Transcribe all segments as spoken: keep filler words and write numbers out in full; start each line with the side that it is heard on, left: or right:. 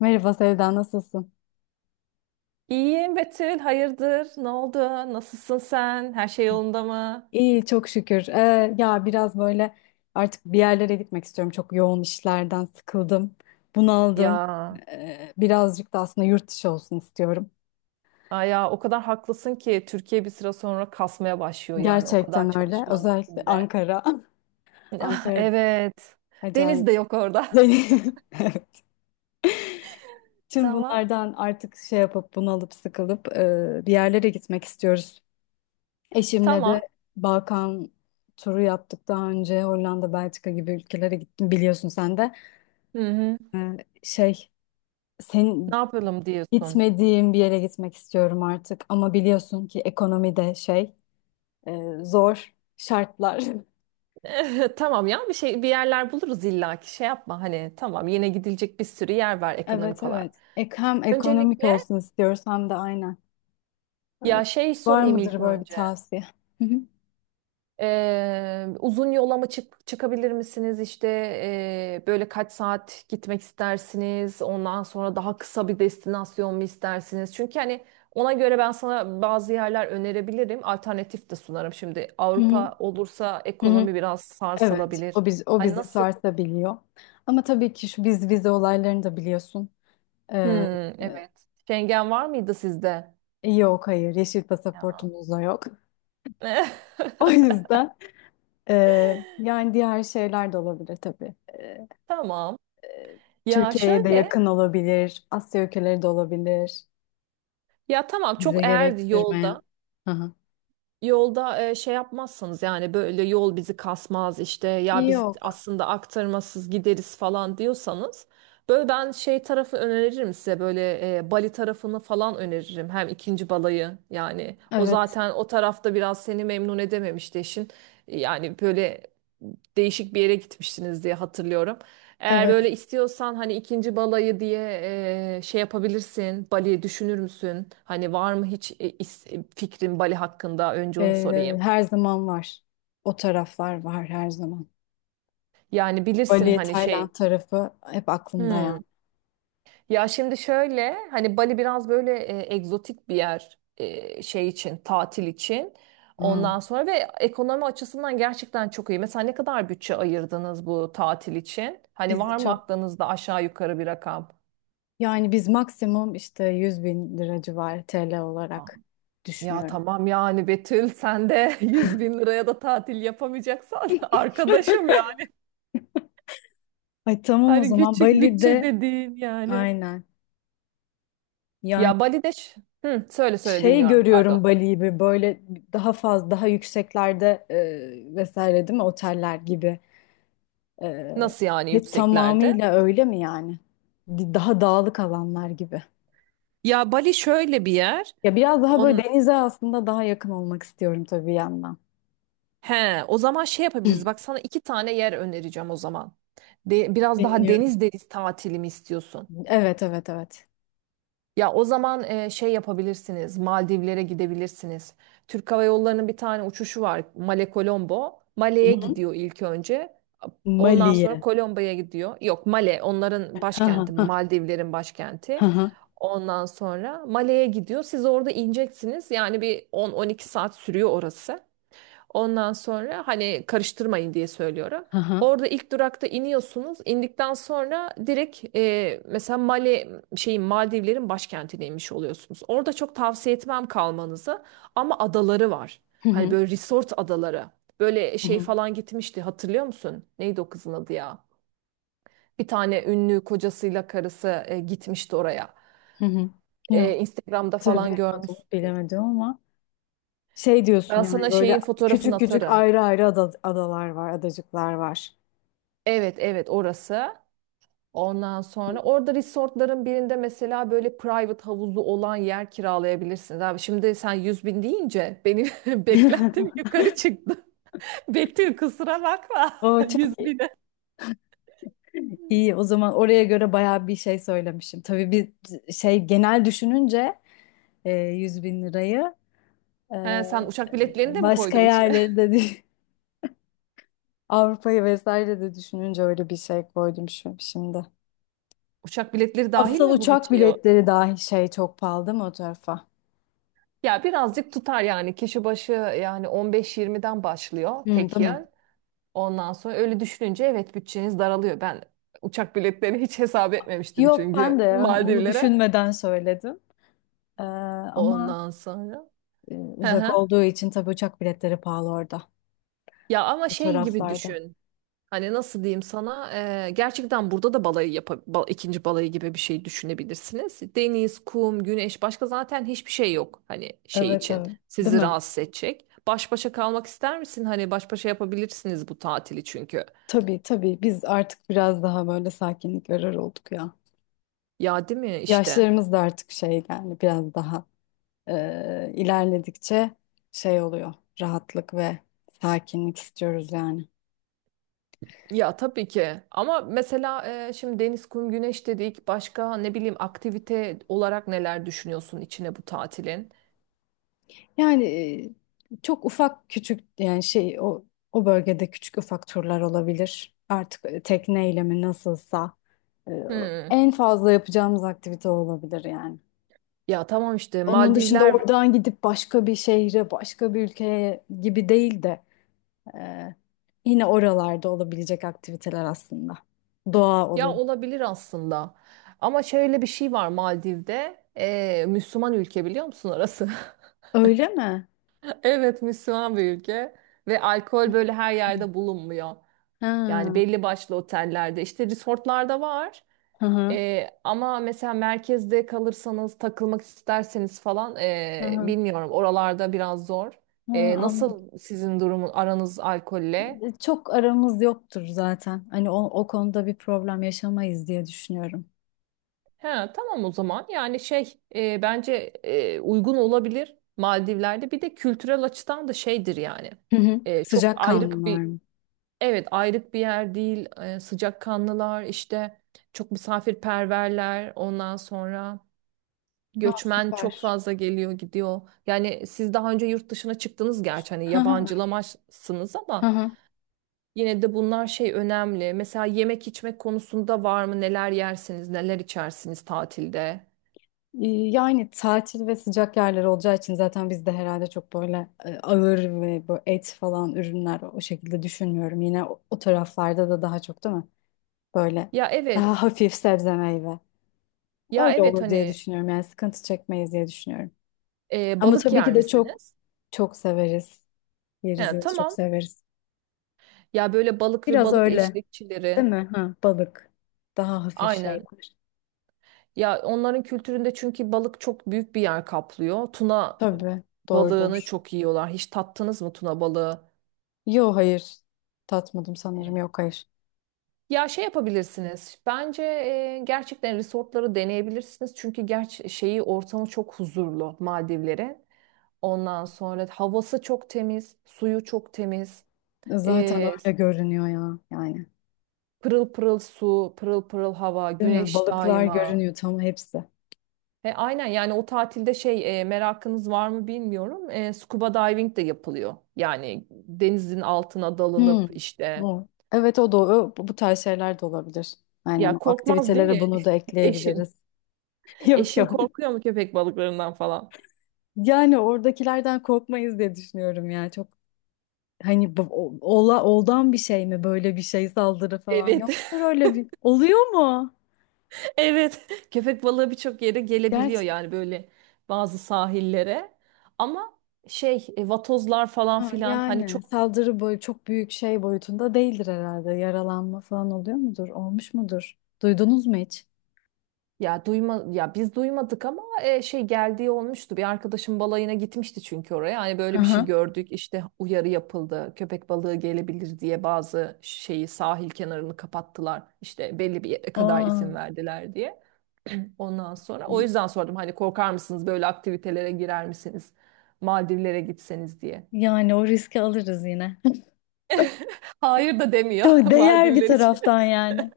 left: Merhaba Sevda, nasılsın?
right: İyiyim Betül, hayırdır? Ne oldu? Nasılsın sen? Her şey yolunda mı?
left: İyi, çok şükür. Ee, ya biraz böyle artık bir yerlere gitmek istiyorum. Çok yoğun işlerden sıkıldım, bunaldım.
right: Ya,
left: Ee, birazcık da aslında yurt dışı olsun istiyorum.
right: ay ya o kadar haklısın ki Türkiye bir süre sonra kasmaya başlıyor yani o kadar
left: Gerçekten öyle.
right: çalışmanın
left: Özellikle
right: içinde.
left: Ankara.
right: Ah,
left: Ankara'da
right: evet. Deniz
left: acayip.
right: de yok orada.
left: Evet. Tüm
right: Tamam.
left: bunlardan artık şey yapıp bunalıp sıkılıp e, bir yerlere gitmek istiyoruz. Eşimle de
right: Tamam.
left: Balkan turu yaptık daha önce. Hollanda, Belçika gibi ülkelere gittim biliyorsun sen de.
right: Hı hı.
left: Ee, şey, sen
right: Ne yapalım diyorsun?
left: gitmediğim bir yere gitmek istiyorum artık ama biliyorsun ki ekonomi de şey e, zor şartlar.
right: Tamam ya bir şey bir yerler buluruz illaki şey yapma hani tamam yine gidilecek bir sürü yer var
left: Evet,
right: ekonomik olarak.
left: evet. Ek hem ekonomik
right: Öncelikle
left: olsun istiyoruz hem de aynen. Ee,
right: ya şey
left: Var
right: sorayım ilk
left: mıdır böyle bir
right: önce.
left: tavsiye? Hı hı,
right: Eee, uzun yola mı çık çıkabilir misiniz? İşte eee, böyle kaç saat gitmek istersiniz? Ondan sonra daha kısa bir destinasyon mu istersiniz? Çünkü hani ona göre ben sana bazı yerler önerebilirim. Alternatif de sunarım. Şimdi
left: hı hı,
right: Avrupa olursa
left: hı
right: ekonomi
left: hı.
right: biraz
left: Evet,
right: sarsılabilir.
left: o biz o
right: Hani
left: bizi
right: nasıl?
left: sarsabiliyor. Ama tabii ki şu biz vize olaylarını da biliyorsun.
right: Hmm,
left: Ee,
right: evet. Schengen var mıydı sizde?
left: e, yok, hayır, yeşil
right: Ya.
left: pasaportumuz da yok. O yüzden e, yani diğer şeyler de olabilir tabii. E,
right: Tamam. Ya
left: Türkiye'ye de
right: şöyle.
left: yakın olabilir, Asya ülkeleri de olabilir.
right: Ya tamam
left: Vize
right: çok eğer
left: gerektirmeyen.
right: yolda.
left: Hı hı.
right: Yolda e, şey yapmazsanız yani böyle yol bizi kasmaz işte ya biz
left: Yok.
right: aslında aktarmasız gideriz falan diyorsanız böyle ben şey tarafı öneririm size böyle e, Bali tarafını falan öneririm hem ikinci balayı yani o
left: Evet.
right: zaten o tarafta biraz seni memnun edememişti eşin yani böyle değişik bir yere gitmiştiniz diye hatırlıyorum. Eğer
left: Evet.
right: böyle istiyorsan hani ikinci balayı diye e, şey yapabilirsin. Bali düşünür müsün? Hani var mı hiç e, is- e, fikrin Bali hakkında? Önce onu
left: Ee,
right: sorayım.
left: her zaman var. O taraflar var her zaman.
right: Yani bilirsin
left: Bali,
right: hani
left: Tayland
right: şey.
left: tarafı hep aklımda
right: Hmm.
left: yani.
right: Ya şimdi şöyle hani Bali biraz böyle e, egzotik bir yer e, şey için tatil için.
left: Hı.
right: Ondan sonra ve ekonomi açısından gerçekten çok iyi. Mesela ne kadar bütçe ayırdınız bu tatil için? Hani
left: Bizi
right: var mı
left: çok
right: aklınızda aşağı yukarı bir rakam?
left: yani biz maksimum işte yüz bin lira civarı T L olarak
right: Ya
left: düşünüyorum.
right: tamam yani Betül sen de yüz bin liraya da tatil yapamayacaksan arkadaşım yani.
left: Ay tamam, o
right: Hani
left: zaman
right: küçük bütçe
left: Bali'de
right: dediğin yani.
left: aynen. Yani
right: Ya Bali'de ş- hı, söyle söyle
left: şey
right: dinliyorum pardon.
left: görüyorum, Bali gibi böyle daha fazla daha yükseklerde e, vesaire değil mi, oteller gibi. E,
right: Nasıl yani
left: he-
right: yükseklerde?
left: tamamıyla öyle mi yani? Di- Daha dağlık alanlar gibi.
right: Ya Bali şöyle bir yer.
left: Ya biraz daha
right: On...
left: böyle denize aslında daha yakın olmak istiyorum tabii bir yandan.
right: He, o zaman şey yapabiliriz. Bak sana iki tane yer önereceğim o zaman. De, biraz daha
left: Dinliyorum.
right: deniz deniz tatili mi istiyorsun?
left: Evet, evet, evet.
right: Ya o zaman e, şey yapabilirsiniz. Maldivlere gidebilirsiniz. Türk Hava Yolları'nın bir tane uçuşu var. Male Colombo.
left: Hı
right: Male'ye
left: hı.
right: gidiyor ilk önce. Ondan
left: Mali'ye.
right: sonra Colombo'ya gidiyor. Yok, Male onların
left: Ha ha
right: başkenti.
left: ha,
right: Maldivlerin
left: ha
right: başkenti.
left: ha.
right: Ondan sonra Male'ye gidiyor. Siz orada ineceksiniz. Yani bir on on iki saat sürüyor orası. Ondan sonra hani karıştırmayın diye söylüyorum.
left: Hı hı.
right: Orada ilk durakta iniyorsunuz. İndikten sonra direkt e, mesela Mali, şeyin Maldivlerin başkentine inmiş oluyorsunuz. Orada çok tavsiye etmem kalmanızı ama adaları var.
left: Hı
right: Hani
left: hı.
right: böyle resort adaları. Böyle
left: Hı
right: şey
left: hı.
right: falan gitmişti hatırlıyor musun? Neydi o kızın adı ya? Bir tane ünlü kocasıyla karısı e, gitmişti oraya.
left: Hı
right: E, Instagram'da falan
left: hatırlayamadım,
right: görmüşsündür.
left: bilemedim ama. Şey diyorsun
right: Ben
left: yani,
right: sana
left: böyle
right: şeyin fotoğrafını
left: küçük küçük
right: atarım.
left: ayrı ayrı ada- adalar var, adacıklar var.
right: Evet, evet, orası. Ondan sonra orada resortların birinde mesela böyle private havuzlu olan yer kiralayabilirsiniz. Abi şimdi sen yüz bin deyince benim beklentim yukarı çıktı. Betül kusura bakma,
left: O
right: yüz
left: çok iyi.
right: bine.
left: İyi, o zaman oraya göre bayağı bir şey söylemişim. Tabii bir şey genel düşününce e, yüz bin lirayı e,
right: He, sen uçak biletlerini de mi
left: başka
right: koydun içine?
left: yerleri de dü- Avrupa'yı vesaire de düşününce öyle bir şey koydum şu, şimdi.
right: Uçak biletleri dahil
left: Asıl
right: mi bu
left: uçak
right: bütçeye?
left: biletleri dahi şey çok pahalı değil mi o tarafa?
right: Ya birazcık tutar yani kişi başı yani on beş yirmiden başlıyor
left: Hı, değil
right: tek
left: mi?
right: yön. Ondan sonra öyle düşününce evet bütçeniz daralıyor. Ben uçak biletlerini hiç hesap etmemiştim
left: Yok, ben
right: çünkü
left: de hani onu
right: Maldivlere.
left: düşünmeden söyledim. Ee, ama
right: Ondan sonra.
left: E,
right: Hı
left: uzak
right: hı.
left: olduğu için tabii uçak biletleri pahalı orada.
right: Ya ama
left: Bu
right: şey gibi
left: taraflarda.
right: düşün. Hani nasıl diyeyim sana? Ee, gerçekten burada da balayı yap, ikinci balayı gibi bir şey düşünebilirsiniz. Deniz, kum, güneş başka zaten hiçbir şey yok. Hani şey
left: Evet,
right: için
left: evet. Değil
right: sizi
left: mi?
right: rahatsız edecek. Baş başa kalmak ister misin? Hani baş başa yapabilirsiniz bu tatili çünkü.
left: Tabii, tabii. Biz artık biraz daha böyle sakinlik arar olduk ya.
right: Ya değil mi işte?
left: Yaşlarımız da artık şey yani biraz daha e, ilerledikçe şey oluyor. Rahatlık ve sakinlik istiyoruz yani.
right: Ya tabii ki ama mesela e, şimdi deniz, kum, güneş dedik. Başka ne bileyim aktivite olarak neler düşünüyorsun içine bu tatilin?
left: Yani e, çok ufak küçük yani şey o o bölgede küçük ufak turlar olabilir. Artık tekneyle mi nasılsa e,
right: Hmm.
left: en fazla yapacağımız aktivite olabilir yani.
right: Ya tamam işte
left: Onun dışında
right: Maldivler
left: oradan gidip başka bir şehre, başka bir ülkeye gibi değil de e, yine oralarda olabilecek aktiviteler aslında. Doğa
right: ya
left: olur.
right: olabilir aslında. Ama şöyle bir şey var Maldiv'de. e, Müslüman ülke biliyor musun orası?
left: Öyle mi?
right: Evet, Müslüman bir ülke ve alkol böyle her yerde bulunmuyor. Yani
left: Ha,
right: belli başlı otellerde işte resortlarda var.
left: hı hı,
right: Ee, ama mesela merkezde kalırsanız takılmak isterseniz falan
left: hı
right: ee,
left: hı.
right: bilmiyorum, oralarda biraz zor.
left: Ha,
right: Ee,
left: anladım.
right: nasıl sizin durumun aranız alkolle?
left: E, Çok aramız yoktur zaten. Hani o, o konuda bir problem yaşamayız diye düşünüyorum.
right: He, tamam o zaman yani şey ee, bence ee, uygun olabilir Maldivler'de bir de kültürel açıdan da şeydir yani.
left: Hı hı.
right: Ee, çok
left: Sıcak
right: ayrık
left: kanlılar
right: bir,
left: mı?
right: evet, ayrık bir yer değil. Ee, sıcakkanlılar işte, çok misafirperverler ondan sonra.
left: Aa,
right: Göçmen çok
left: süper.
right: fazla geliyor gidiyor. Yani siz daha önce yurt dışına çıktınız gerçi hani
left: Hı hı,
right: yabancılamazsınız
left: hı
right: ama
left: hı.
right: yine de bunlar şey önemli. Mesela yemek içmek konusunda var mı? Neler yersiniz, neler içersiniz tatilde?
left: Ee, yani tatil ve sıcak yerler olacağı için zaten biz de herhalde çok böyle e, ağır ve bu et falan ürünler o şekilde düşünmüyorum. Yine o, o taraflarda da daha çok değil mi? Böyle
right: Ya
left: daha
right: evet.
left: hafif sebze meyve.
right: Ya
left: Öyle
right: evet
left: olur diye
right: hani
left: düşünüyorum. Yani sıkıntı çekmeyiz diye düşünüyorum.
right: e,
left: Ama
right: balık
left: tabii ki
right: yer
left: de çok
right: misiniz?
left: çok severiz. Yeriz
right: Ha,
left: yeriz çok
right: tamam.
left: severiz.
right: Ya böyle balık ve
left: Biraz
right: balık
left: öyle
right: eşlikçileri.
left: değil mi? Ha, balık. Daha hafif
right: Aynen.
left: şeyler.
right: Ya onların kültüründe çünkü balık çok büyük bir yer kaplıyor. Tuna
left: Tabii
right: balığını
left: doğrudur.
right: çok yiyorlar. Hiç tattınız mı tuna balığı?
left: Yok, hayır. Tatmadım sanırım. Yok, hayır.
right: Ya şey yapabilirsiniz. Bence e, gerçekten resortları deneyebilirsiniz. Çünkü gerçi şeyi ortamı çok huzurlu Maldivlerin. Ondan sonra havası çok temiz, suyu çok temiz.
left: Zaten
right: E,
left: öyle görünüyor ya yani.
right: Pırıl pırıl su, pırıl pırıl hava,
left: Değil mi?
right: güneş
left: Balıklar
right: daima.
left: görünüyor tam hepsi.
right: E, aynen yani o tatilde şey e, merakınız var mı bilmiyorum. E, scuba diving de yapılıyor. Yani denizin altına
left: Hmm.
right: dalınıp işte
left: O. Evet, o da o, bu bu tarz şeyler de olabilir. Aynen
right: ya
left: o
right: korkmaz değil
left: aktivitelere
right: mi
left: bunu da
right: eşin?
left: ekleyebiliriz. Yok,
right: Eşin
left: yok.
right: korkuyor mu köpek balıklarından falan?
left: Yani oradakilerden korkmayız diye düşünüyorum ya. Çok hani bu- o- ola oldan bir şey mi, böyle bir şey saldırı falan
right: Evet.
left: yoktur öyle bir. Oluyor mu?
right: Evet. Köpek balığı birçok yere gelebiliyor
left: Gerçi
right: yani böyle bazı sahillere. Ama şey e, vatozlar falan
left: ha,
right: filan hani
left: yani
right: çok.
left: saldırı boyu çok büyük şey boyutunda değildir herhalde. Yaralanma falan oluyor mudur? Olmuş mudur? Duydunuz mu hiç?
right: Ya duyma ya biz duymadık ama e, şey geldiği olmuştu. Bir arkadaşım balayına gitmişti çünkü oraya. Hani böyle bir şey gördük. İşte uyarı yapıldı. Köpek balığı gelebilir diye bazı şeyi sahil kenarını kapattılar. İşte belli bir yere kadar
left: Aa,
right: izin verdiler diye. Ondan sonra o yüzden sordum hani korkar mısınız böyle aktivitelere girer misiniz? Maldivlere gitseniz diye.
left: yani o riski alırız yine.
right: Hayır da demiyor
left: Çok değer bir
right: Maldivler için.
left: taraftan yani.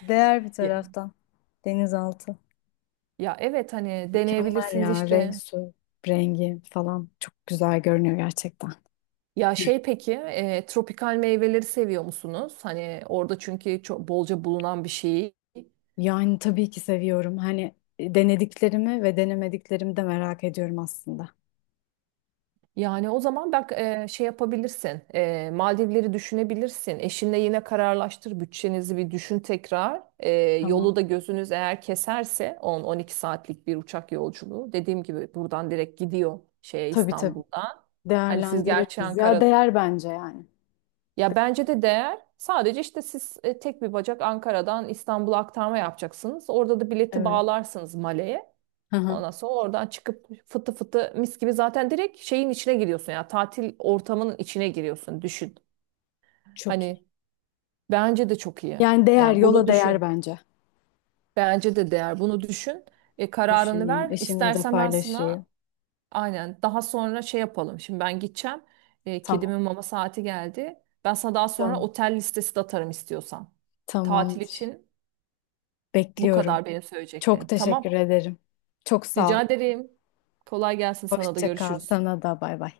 left: Değer bir
right: Ya,
left: taraftan. Denizaltı.
right: ya evet hani
left: Mükemmel
right: deneyebilirsiniz
left: ya, renk,
right: işte.
left: su rengi falan çok güzel görünüyor gerçekten.
right: Ya şey peki, e, tropikal meyveleri seviyor musunuz? Hani orada çünkü çok bolca bulunan bir şey.
left: Yani tabii ki seviyorum. Hani e, denediklerimi ve denemediklerimi de merak ediyorum aslında.
right: Yani o zaman bak e, şey yapabilirsin. E, Maldivleri düşünebilirsin. Eşinle yine kararlaştır. Bütçenizi bir düşün tekrar. E, yolu
left: Tamam.
right: da gözünüz eğer keserse on on iki saatlik bir uçak yolculuğu. Dediğim gibi buradan direkt gidiyor şeye
left: Tabii, tabii.
right: İstanbul'dan. Hani siz gerçi
left: Değerlendiririz. Ya
right: Ankara.
left: değer bence yani.
right: Ya bence de değer. Sadece işte siz e, tek bir bacak Ankara'dan İstanbul'a aktarma yapacaksınız. Orada da bileti
left: Evet.
right: bağlarsınız Male'ye.
left: Hı hı.
right: Ondan sonra oradan çıkıp fıtı fıtı mis gibi zaten direkt şeyin içine giriyorsun ya tatil ortamının içine giriyorsun düşün.
left: Çok iyi.
right: Hani bence de çok iyi.
left: Yani değer,
right: Yani bunu
left: yola değer
right: düşün.
left: bence.
right: Bence de değer. Bunu düşün. E, kararını
left: Düşüneyim.
right: ver.
left: Eşimle de
right: İstersen ben sana.
left: paylaşayım.
right: Aynen. Daha sonra şey yapalım. Şimdi ben gideceğim. E,
left: Tamam.
right: kedimin mama saati geldi. Ben sana daha sonra
left: Tamam.
right: otel listesi de atarım istiyorsan. Tatil
left: Tamamdır.
right: için bu
left: Bekliyorum.
right: kadar benim
left: Çok
right: söyleyeceklerim.
left: teşekkür
right: Tamam.
left: ederim. Çok sağ ol.
right: Rica ederim. Kolay gelsin sana da
left: Hoşça kal.
right: görüşürüz.
left: Sana da bay bay.